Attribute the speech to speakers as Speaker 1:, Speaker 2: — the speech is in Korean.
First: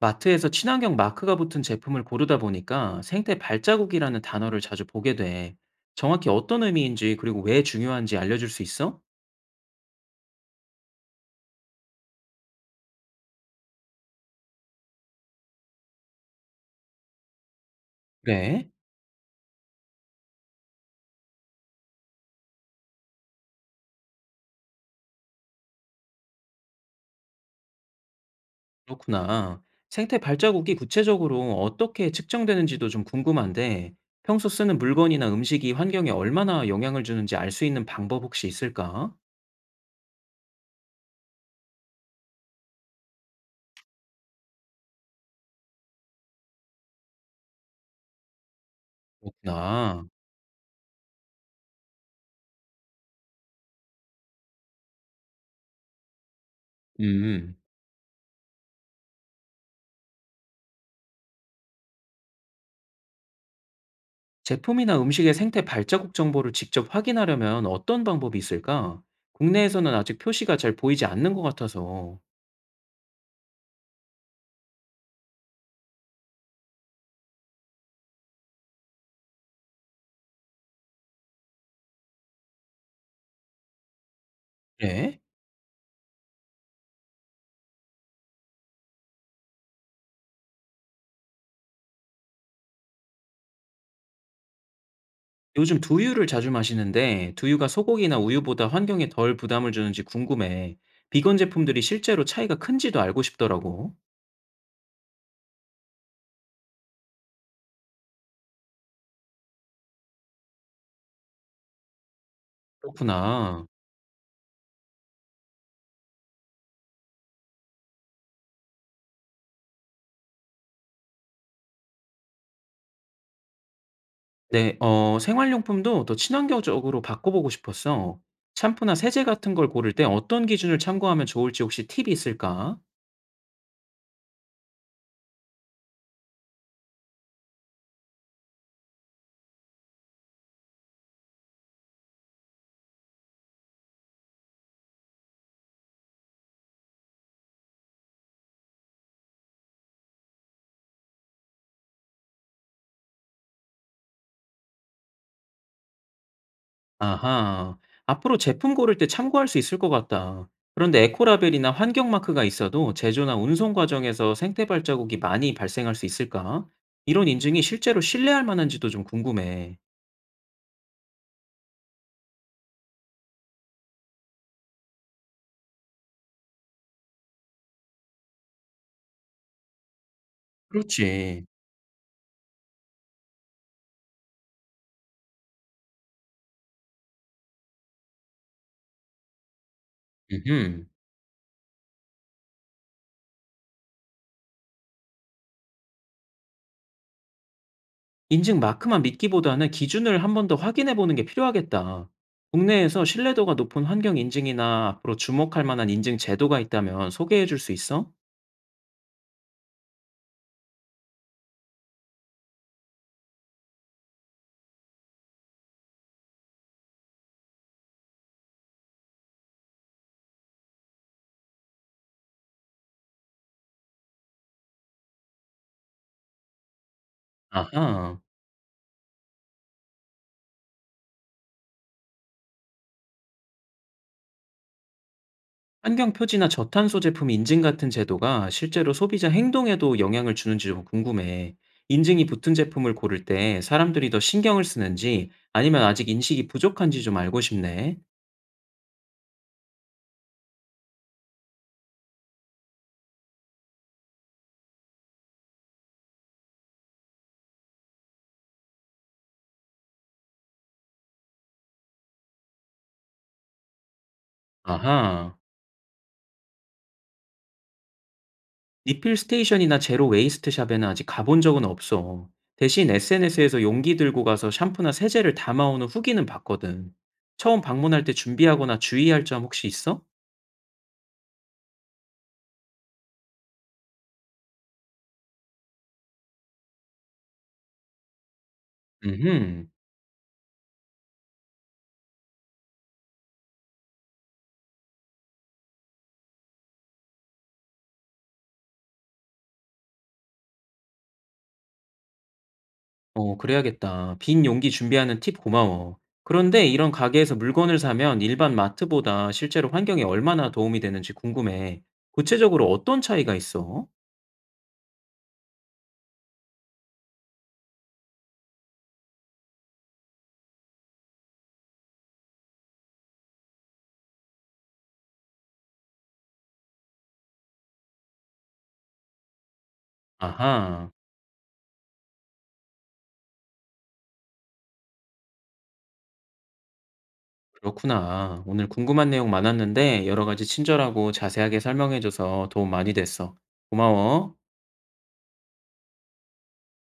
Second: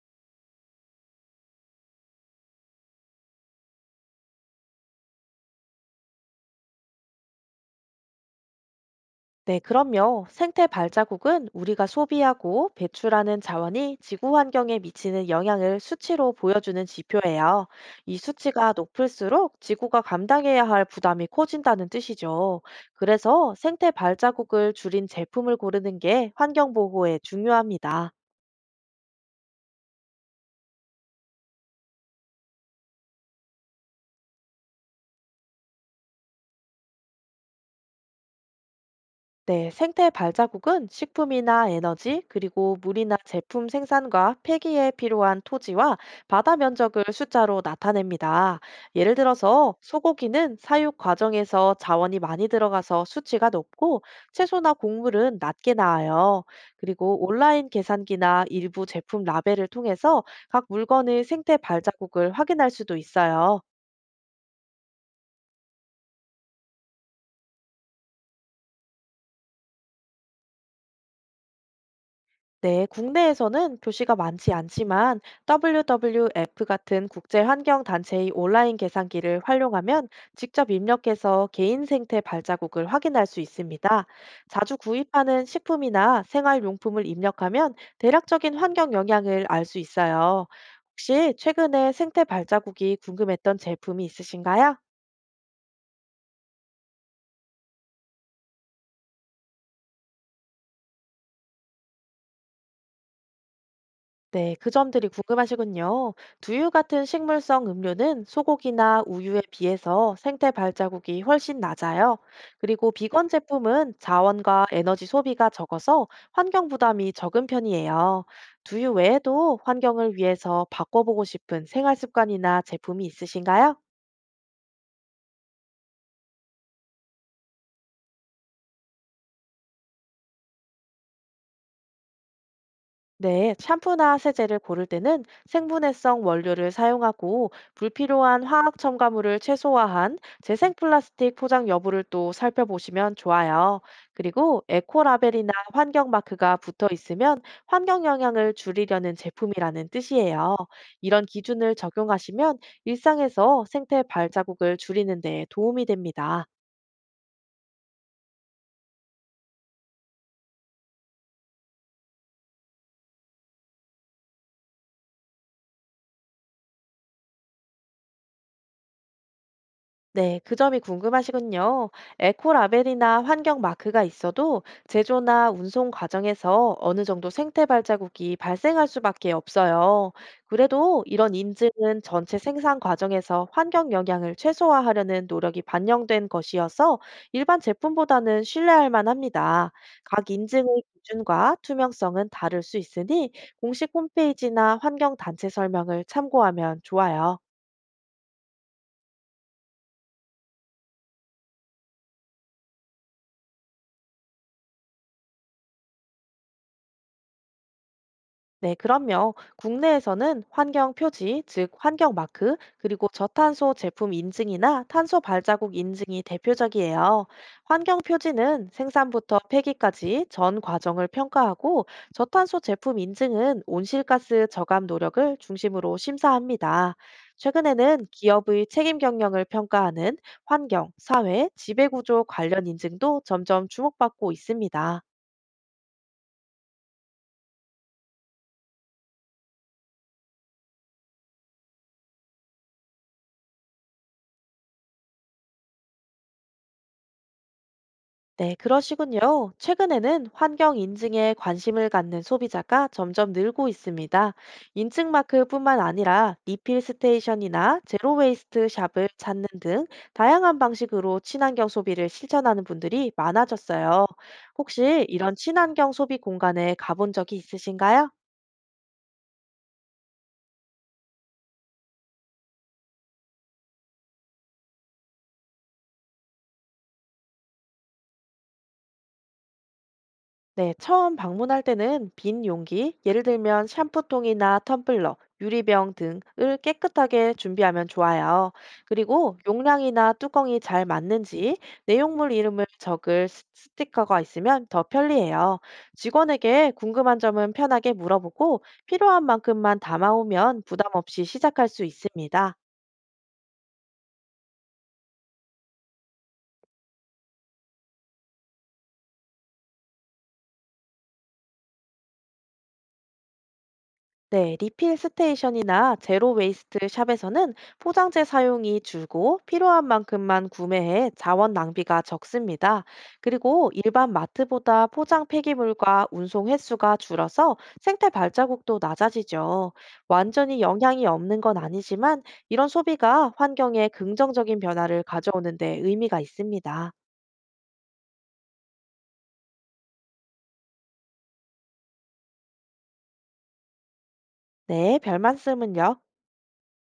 Speaker 1: 마트에서 친환경 마크가 붙은 제품을 고르다 보니까 생태 발자국이라는 단어를 자주 보게 돼. 정확히 어떤 의미인지 그리고 왜 중요한지 알려줄 수 있어?
Speaker 2: 네, 그럼요. 생태 발자국은 우리가 소비하고 배출하는 자원이 지구 환경에 미치는 영향을 수치로 보여주는 지표예요. 이
Speaker 1: 그래?
Speaker 2: 수치가 높을수록 지구가 감당해야 할 부담이 커진다는 뜻이죠. 그래서 생태 발자국을 줄인 제품을 고르는 게 환경 보호에 중요합니다.
Speaker 1: 그렇구나. 생태 발자국이 구체적으로 어떻게 측정되는지도 좀 궁금한데 평소 쓰는 물건이나 음식이 환경에 얼마나 영향을 주는지 알 수 있는 방법 혹시 있을까?
Speaker 2: 네, 생태 발자국은 식품이나 에너지, 그리고 물이나 제품 생산과 폐기에 필요한 토지와 바다 면적을 숫자로 나타냅니다. 예를 들어서
Speaker 1: 그렇구나.
Speaker 2: 소고기는 사육 과정에서 자원이 많이 들어가서 수치가 높고 채소나 곡물은 낮게 나와요. 그리고
Speaker 1: 음.
Speaker 2: 온라인 계산기나 일부 제품 라벨을 통해서 각 물건의 생태 발자국을 확인할 수도 있어요.
Speaker 1: 제품이나 음식의 생태 발자국 정보를 직접 확인하려면 어떤 방법이 있을까? 국내에서는 아직 표시가 잘 보이지 않는 것 같아서.
Speaker 2: 네, 국내에서는 교시가 많지 않지만 WWF 같은 국제 환경 단체의 온라인 계산기를 활용하면 직접 입력해서 개인 생태 발자국을 확인할 수 있습니다. 자주
Speaker 1: 네?
Speaker 2: 구입하는 식품이나 생활용품을 입력하면 대략적인 환경 영향을 알 수 있어요. 혹시 최근에 생태 발자국이 궁금했던 제품이 있으신가요?
Speaker 1: 요즘 두유를 자주 마시는데 두유가 소고기나 우유보다 환경에 덜 부담을 주는지 궁금해. 비건 제품들이 실제로 차이가 큰지도 알고 싶더라고.
Speaker 2: 네, 그 점들이 궁금하시군요. 두유 같은 식물성 음료는 소고기나 우유에 비해서 생태 발자국이 훨씬 낮아요. 그리고 비건
Speaker 1: 그렇구나.
Speaker 2: 제품은 자원과 에너지 소비가 적어서 환경 부담이 적은 편이에요. 두유 외에도 환경을 위해서 바꿔보고 싶은 생활 습관이나 제품이 있으신가요?
Speaker 1: 네, 생활용품도 더 친환경적으로 바꿔보고 싶었어. 샴푸나 세제 같은 걸 고를 때 어떤 기준을 참고하면 좋을지 혹시 팁이 있을까?
Speaker 2: 네, 샴푸나 세제를 고를 때는 생분해성 원료를 사용하고 불필요한 화학 첨가물을 최소화한 재생 플라스틱 포장 여부를 또 살펴보시면 좋아요. 그리고 에코 라벨이나 환경 마크가 붙어 있으면 환경 영향을 줄이려는 제품이라는 뜻이에요. 이런 기준을 적용하시면 일상에서 생태 발자국을 줄이는 데 도움이 됩니다.
Speaker 1: 아하. 앞으로 제품 고를 때 참고할 수 있을 것 같다. 그런데 에코라벨이나 환경 마크가 있어도 제조나 운송 과정에서 생태 발자국이 많이 발생할 수 있을까? 이런 인증이 실제로 신뢰할 만한지도 좀 궁금해.
Speaker 2: 네, 그 점이 궁금하시군요. 에코라벨이나 환경 마크가 있어도 제조나 운송 과정에서 어느 정도 생태 발자국이 발생할 수밖에 없어요. 그래도 이런
Speaker 1: 그렇지.
Speaker 2: 인증은 전체 생산 과정에서 환경 영향을 최소화하려는 노력이 반영된 것이어서 일반 제품보다는 신뢰할 만합니다. 각 인증의
Speaker 1: 음흠.
Speaker 2: 기준과 투명성은 다를 수 있으니 공식 홈페이지나 환경단체 설명을 참고하면 좋아요.
Speaker 1: 인증 마크만 믿기보다는 기준을 한 번 더 확인해 보는 게 필요하겠다. 국내에서 신뢰도가 높은 환경 인증이나 앞으로 주목할 만한 인증 제도가 있다면 소개해 줄 수 있어?
Speaker 2: 네, 그럼요. 국내에서는 환경 표지, 즉 환경 마크, 그리고 저탄소 제품 인증이나 탄소 발자국 인증이 대표적이에요. 환경 표지는 생산부터 폐기까지 전 과정을 평가하고 저탄소 제품 인증은 온실가스 저감 노력을 중심으로 심사합니다. 최근에는
Speaker 1: 아하.
Speaker 2: 기업의 책임 경영을 평가하는 환경, 사회, 지배구조 관련 인증도 점점 주목받고 있습니다.
Speaker 1: 환경 표지나 저탄소 제품 인증 같은 제도가 실제로 소비자 행동에도 영향을 주는지 좀 궁금해. 인증이 붙은 제품을 고를 때 사람들이 더 신경을 쓰는지 아니면 아직 인식이 부족한지 좀 알고 싶네.
Speaker 2: 네, 그러시군요. 최근에는 환경 인증에 관심을 갖는 소비자가 점점 늘고 있습니다. 인증 마크뿐만 아니라 리필 스테이션이나 제로 웨이스트 샵을 찾는 등 다양한 방식으로 친환경 소비를 실천하는 분들이 많아졌어요. 혹시 이런
Speaker 1: 아하.
Speaker 2: 친환경 소비 공간에 가본 적이 있으신가요?
Speaker 1: 리필 스테이션이나 제로 웨이스트 샵에는 아직 가본 적은 없어. 대신 SNS에서 용기 들고 가서 샴푸나 세제를 담아오는 후기는 봤거든. 처음 방문할 때 준비하거나 주의할 점 혹시 있어?
Speaker 2: 네, 처음 방문할 때는 빈 용기, 예를 들면 샴푸통이나 텀블러, 유리병 등을 깨끗하게 준비하면 좋아요. 그리고
Speaker 1: 음흠.
Speaker 2: 용량이나 뚜껑이 잘 맞는지 내용물 이름을 적을 스티커가 있으면 더 편리해요. 직원에게 궁금한 점은 편하게 물어보고 필요한 만큼만 담아오면 부담 없이 시작할 수 있습니다.
Speaker 1: 어 그래야겠다. 빈 용기 준비하는 팁 고마워. 그런데 이런 가게에서 물건을 사면 일반 마트보다 실제로 환경에 얼마나 도움이 되는지 궁금해. 구체적으로 어떤 차이가 있어?
Speaker 2: 네, 리필 스테이션이나 제로 웨이스트 샵에서는 포장재 사용이 줄고 필요한 만큼만 구매해 자원 낭비가 적습니다. 그리고 일반 마트보다 포장 폐기물과 운송 횟수가 줄어서 생태 발자국도 낮아지죠. 완전히
Speaker 1: 아하,
Speaker 2: 영향이 없는 건 아니지만 이런 소비가 환경에 긍정적인 변화를 가져오는 데 의미가 있습니다.
Speaker 1: 그렇구나. 오늘 궁금한 내용 많았는데 여러 가지 친절하고 자세하게 설명해줘서 도움 많이 됐어. 고마워.
Speaker 2: 네, 별 말씀은요.